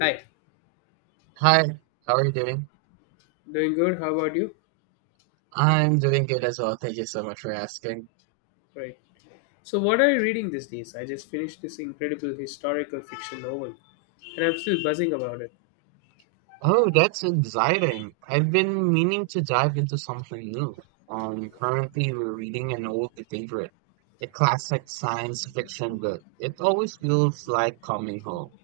Hi, Hi, how are you doing? doing good. How about you? I'm doing good as well. Thank you so much for asking. Right. So, what are you reading these days? I just finished this incredible historical fiction novel, and I'm still buzzing about it. Oh, that's exciting. I've been meaning to dive into something new. Currently we're reading an old favorite, a classic science fiction book. It always feels like coming home.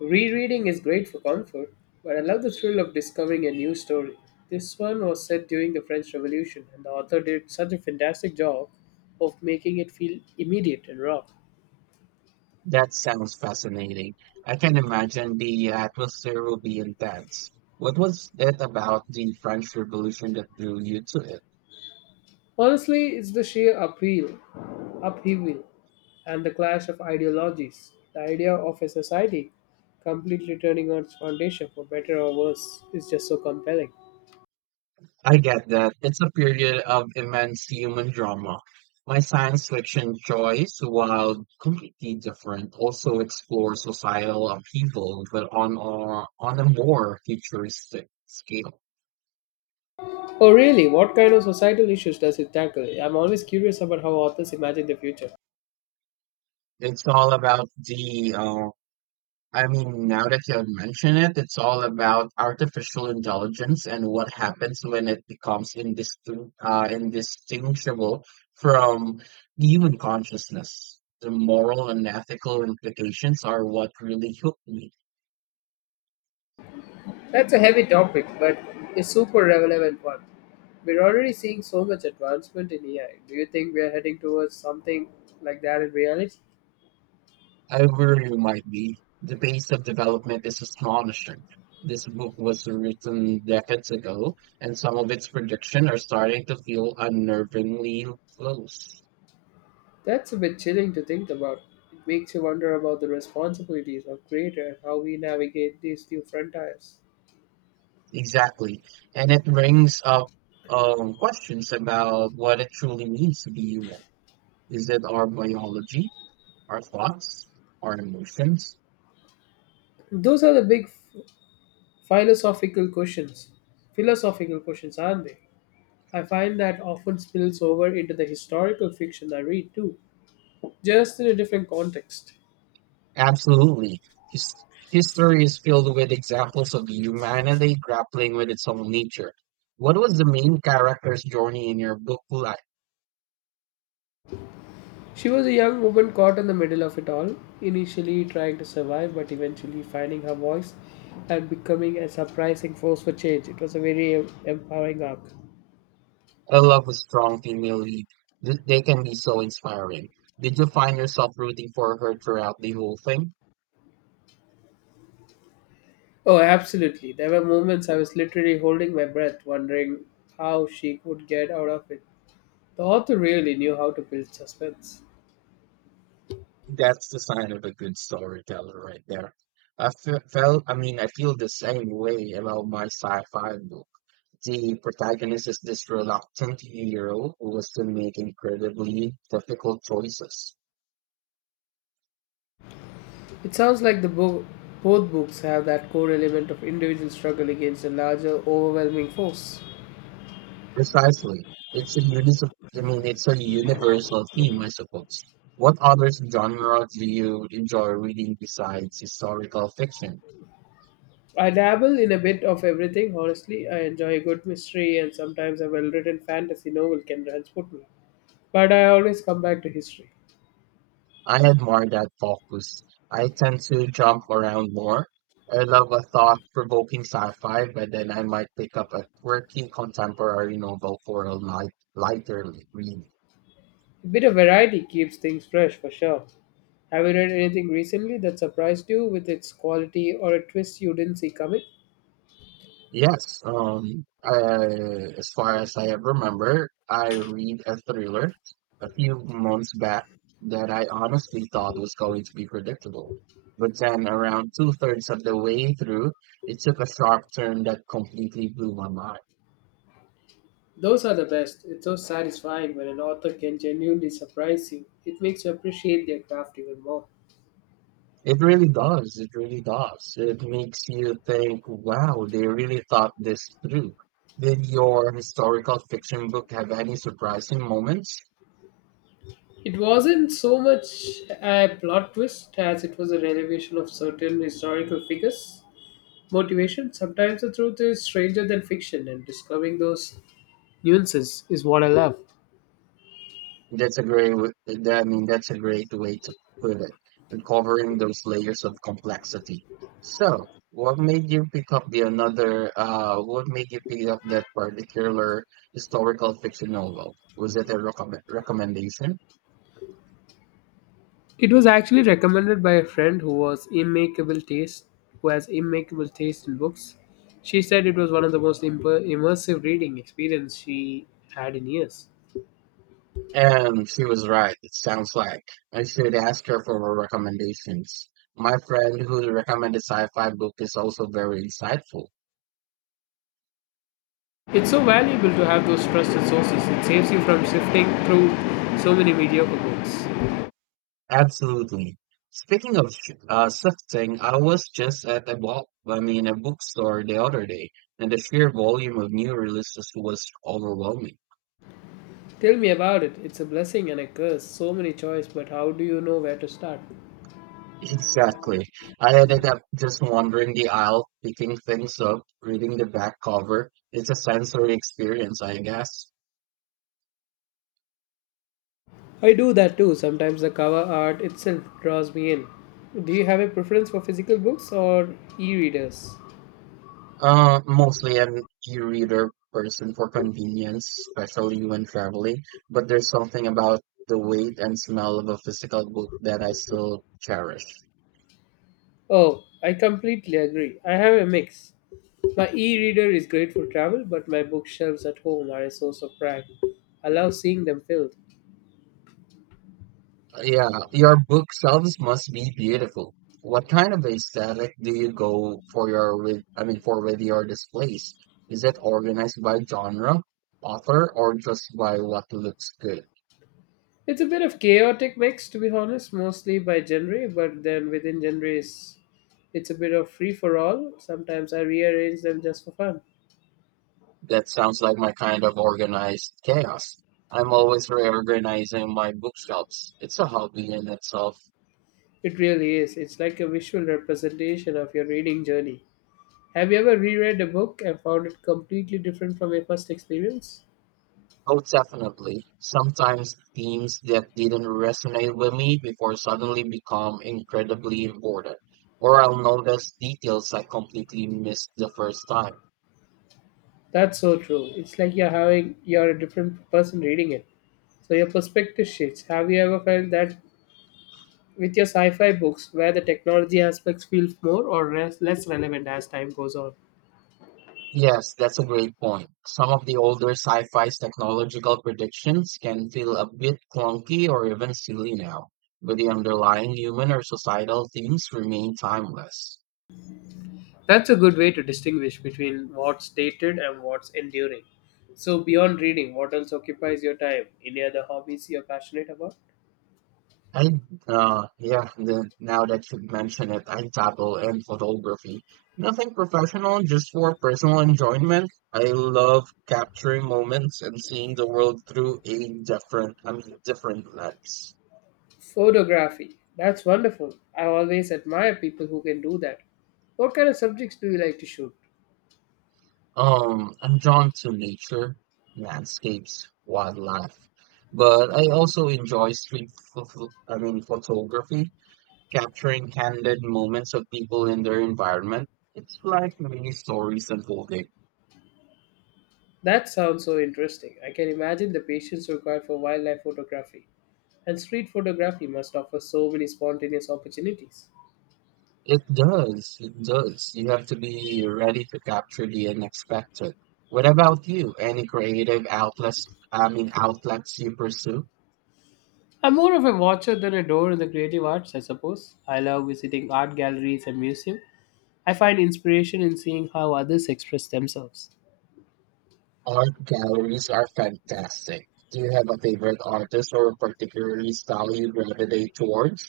Rereading is great for comfort, but I love the thrill of discovering a new story. This one was set during the French Revolution, and the author did such a fantastic job of making it feel immediate and raw. That sounds fascinating. I can imagine the atmosphere will be intense. What was it about the French Revolution that drew you to it? Honestly, it's the sheer appeal, upheaval, and the clash of ideologies. The idea of a society completely turning on its foundation for better or worse is just so compelling. I get that. It's a period of immense human drama. My science fiction choice, while completely different, also explores societal upheaval, but on a more futuristic scale. Oh, really? What kind of societal issues does it tackle? I'm always curious about how authors imagine the future. It's all about the now that you have mentioned it, it's all about artificial intelligence and what happens when it becomes indistinguishable from human consciousness. The moral and ethical implications are what really hooked me. That's a heavy topic, but a super relevant one. We're already seeing so much advancement in AI. Do you think we are heading towards something like that in reality? I worry you might be. The pace of development is astonishing. This book was written decades ago, and some of its predictions are starting to feel unnervingly close. That's a bit chilling to think about. It makes you wonder about the responsibilities of creator and how we navigate these new frontiers. Exactly. And it brings up questions about what it truly means to be human. Is it our biology, our thoughts, our emotions? Those are the big philosophical questions. Philosophical questions, aren't they? I find that often spills over into the historical fiction I read too, just in a different context. Absolutely. His- History is filled with examples of humanity grappling with its own nature. What was the main character's journey in your book like? She was a young woman caught in the middle of it all, initially trying to survive but eventually finding her voice and becoming a surprising force for change. It was a very empowering arc. I love a strong female lead. They can be so inspiring. Did you find yourself rooting for her throughout the whole thing? Oh, absolutely. There were moments I was literally holding my breath, wondering how she could get out of it. The author really knew how to build suspense. That's the sign of a good storyteller right there. I fe- felt, I mean, I feel the same way about my sci-fi book. The protagonist is this reluctant hero who has to make incredibly difficult choices. It sounds like both books have that core element of individual struggle against a larger, overwhelming force. Precisely. It's a universal theme, I suppose. What other genre do you enjoy reading besides historical fiction? I dabble in a bit of everything, honestly. I enjoy a good mystery, and sometimes a well written fantasy novel can transport me. But I always come back to history. I admire that focus. I tend to jump around more. I love a thought-provoking sci-fi, but then I might pick up a quirky contemporary novel for a lighter read. A bit of variety keeps things fresh for sure. Have you read anything recently that surprised you with its quality or a twist you didn't see coming? Yes, as far as I ever remember, I read a thriller a few months back that I honestly thought was going to be predictable. But then around two-thirds of the way through, it took a sharp turn that completely blew my mind. Those are the best. It's so satisfying when an author can genuinely surprise you. It makes you appreciate their craft even more. It really does. It really does. It makes you think, wow, they really thought this through. Did your historical fiction book have any surprising moments? It wasn't so much a plot twist as it was a revelation of certain historical figures' motivation. Sometimes the truth is stranger than fiction, and discovering those nuances is what I love. That's a great way to put it, uncovering those layers of complexity. So, what made you pick up the another, what made you pick up that particular historical fiction novel? Was it a recommendation? It was actually recommended by a friend who was immaculate taste, who has immaculate taste in books. She said it was one of the most immersive reading experience she had in years. And she was right, it sounds like. I should ask her for her recommendations. My friend who recommended sci-fi book is also very insightful. It's so valuable to have those trusted sources. It saves you from sifting through so many mediocre books. Absolutely. Speaking of shifting, I was just at a a bookstore the other day, and the sheer volume of new releases was overwhelming. Tell me about it. It's a blessing and a curse. So many choice, but how do you know where to start? Exactly. I ended up just wandering the aisle, picking things up, reading the back cover. It's a sensory experience, I guess. I do that too. Sometimes the cover art itself draws me in. Do you have a preference for physical books or e-readers? Mostly an e-reader person for convenience, especially when traveling, but there's something about the weight and smell of a physical book that I still cherish. Oh, I completely agree. I have a mix. My e reader is great for travel, but my bookshelves at home are a source of pride. I love seeing them filled. Yeah, your book shelves must be beautiful. What kind of aesthetic do you go for your with I mean for with your displays? Is it organized by genre, author, or just by what looks good? It's a bit of chaotic mix, to be honest, mostly by genre, but then within genres, it's a bit of free for all. Sometimes I rearrange them just for fun. That sounds like my kind of organized chaos. I'm always reorganizing my bookshelves. It's a hobby in itself. It really is. It's like a visual representation of your reading journey. Have you ever reread a book and found it completely different from your first experience? Oh, definitely. Sometimes themes that didn't resonate with me before suddenly become incredibly important. Or I'll notice details I completely missed the first time. That's so true. It's like you're a different person reading it. So your perspective shifts. Have you ever felt that with your sci-fi books where the technology aspects feel more or less relevant as time goes on? Yes, that's a great point. Some of the older sci-fi's technological predictions can feel a bit clunky or even silly now, but the underlying human or societal themes remain timeless. That's a good way to distinguish between what's dated and what's enduring. So beyond reading, what else occupies your time? Any other hobbies you're passionate about? I, yeah, now that you mention it, I dabble in photography. Nothing professional, just for personal enjoyment. I love capturing moments and seeing the world through a different lens. Photography. That's wonderful. I always admire people who can do that. What kind of subjects do you like to shoot? I'm drawn to nature, landscapes, wildlife, but I also enjoy street photo, I mean, photography, capturing candid moments of people in their environment. It's like mini stories unfolding. That sounds so interesting. I can imagine the patience required for wildlife photography. And street photography must offer so many spontaneous opportunities. It does, it does. You have to be ready to capture the unexpected. What about you? Any creative outlets, I mean, outlets you pursue? I'm more of a watcher than a door in the creative arts, I suppose. I love visiting art galleries and museums. I find inspiration in seeing how others express themselves. Art galleries are fantastic. Do you have a favorite artist or a particular style you gravitate towards?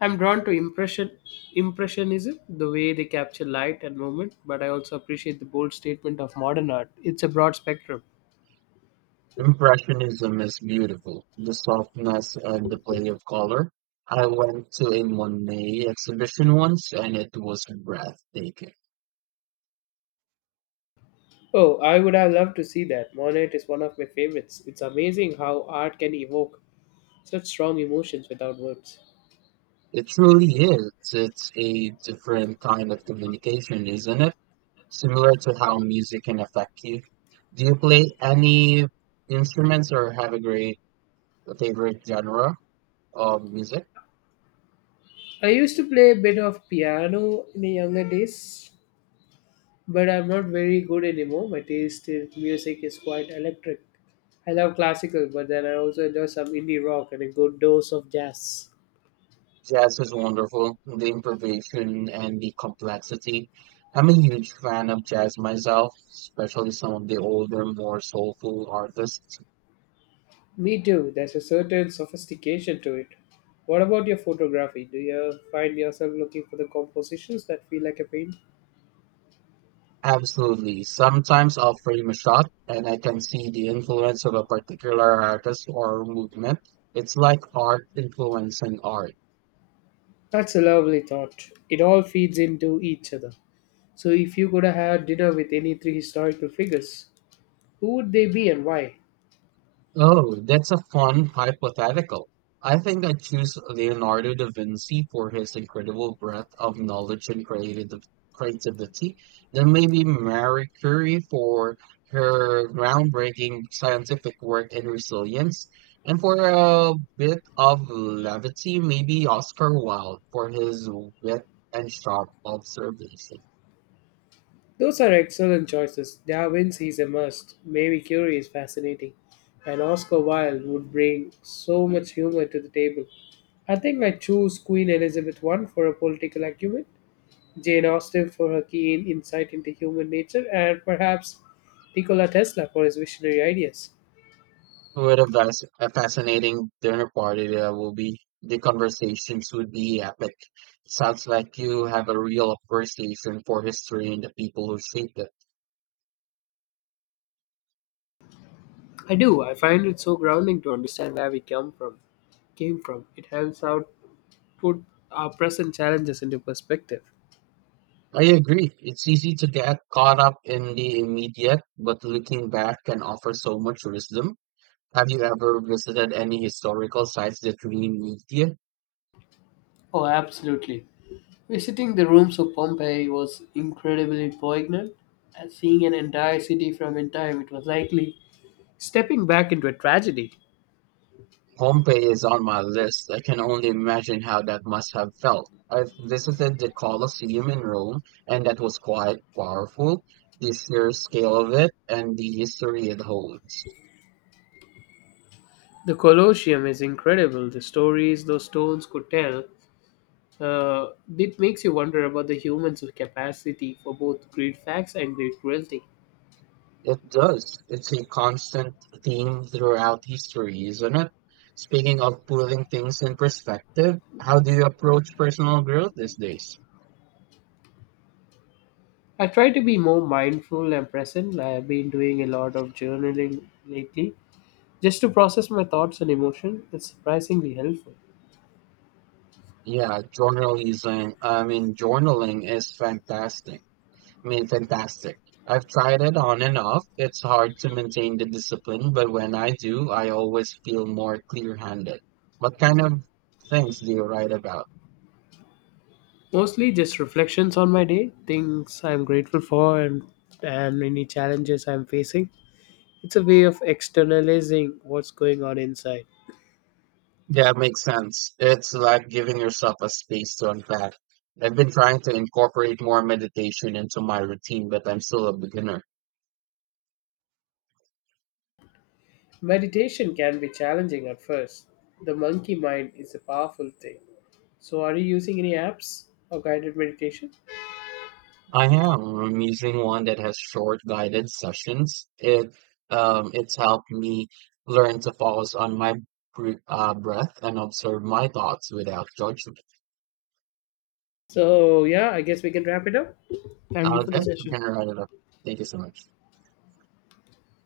I'm drawn to impressionism, the way they capture light and movement, but I also appreciate the bold statement of modern art. It's a broad spectrum. Impressionism is beautiful, the softness and the play of color. I went to a Monet exhibition once and it was breathtaking. Oh, I would have loved to see that. Monet is one of my favorites. It's amazing how art can evoke such strong emotions without words. It truly is. It's a different kind of communication, isn't it? Similar to how music can affect you. Do you play any instruments or have a favorite genre of music? I used to play a bit of piano in the younger days, but I'm not very good anymore. My taste in music is quite electric. I love classical, but then I also enjoy some indie rock and a good dose of jazz. Jazz is wonderful, the improvisation and the complexity. I'm a huge fan of jazz myself, especially some of the older, more soulful artists. Me too. There's a certain sophistication to it. What about your photography? Do you find yourself looking for the compositions that feel like a painting? Absolutely. Sometimes I'll frame a shot and I can see the influence of a particular artist or movement. It's like art influencing art. That's a lovely thought. It all feeds into each other. So, if you could have had dinner with any three historical figures, who would they be and why? Oh, that's a fun hypothetical. I think I'd choose Leonardo da Vinci for his incredible breadth of knowledge and creative creativity, then maybe Marie Curie for her groundbreaking scientific work and resilience, and for a bit of levity, maybe Oscar Wilde for his wit and sharp observation. Those are excellent choices. Darwin's is a must. Mary Curie is fascinating. And Oscar Wilde would bring so much humor to the table. I think I choose Queen Elizabeth I for her political acumen, Jane Austen for her keen insight into human nature, and perhaps Nikola Tesla for his visionary ideas. A fascinating dinner party that will be. The conversations would be epic. Sounds like you have a real appreciation for history and the people who shaped it. I do. I find it so grounding to understand where we come from, came from. It helps out put our present challenges into perspective. I agree. It's easy to get caught up in the immediate, but looking back can offer so much wisdom. Have you ever visited any historical sites that really moved you? Oh, absolutely. Visiting the rooms of Pompeii was incredibly poignant. And seeing an entire city from in time, it was likely stepping back into a tragedy. Pompeii is on my list. I can only imagine how that must have felt. I've visited the Colosseum in Rome, and that was quite powerful. The sheer scale of it and the history it holds. The Colosseum is incredible. The stories those stones could tell. Uh, it makes you wonder about the human's capacity for both great facts and great cruelty. It does. It's a constant theme throughout history, isn't it? Speaking of putting things in perspective, how do you approach personal growth these days? I try to be more mindful and present. I've been doing a lot of journaling lately just to process my thoughts and emotion. It's surprisingly helpful. Yeah, journaling is fantastic. I mean, fantastic. I've tried it on and off. It's hard to maintain the discipline, but when I do, I always feel more clear-handed. What kind of things do you write about? Mostly just reflections on my day, things I'm grateful for and any challenges I'm facing. It's a way of externalizing what's going on inside. Yeah, it makes sense. It's like giving yourself a space to unpack. I've been trying to incorporate more meditation into my routine, but I'm still a beginner. Meditation can be challenging at first. The monkey mind is a powerful thing. So are you using any apps or guided meditation? I am. I'm using one that has short guided sessions. It's helped me learn to focus on my br breath and observe my thoughts without judgment. So yeah, I guess we can wrap it up. Thank you for Okay, the I'm session. gonna write it up. Thank you so much.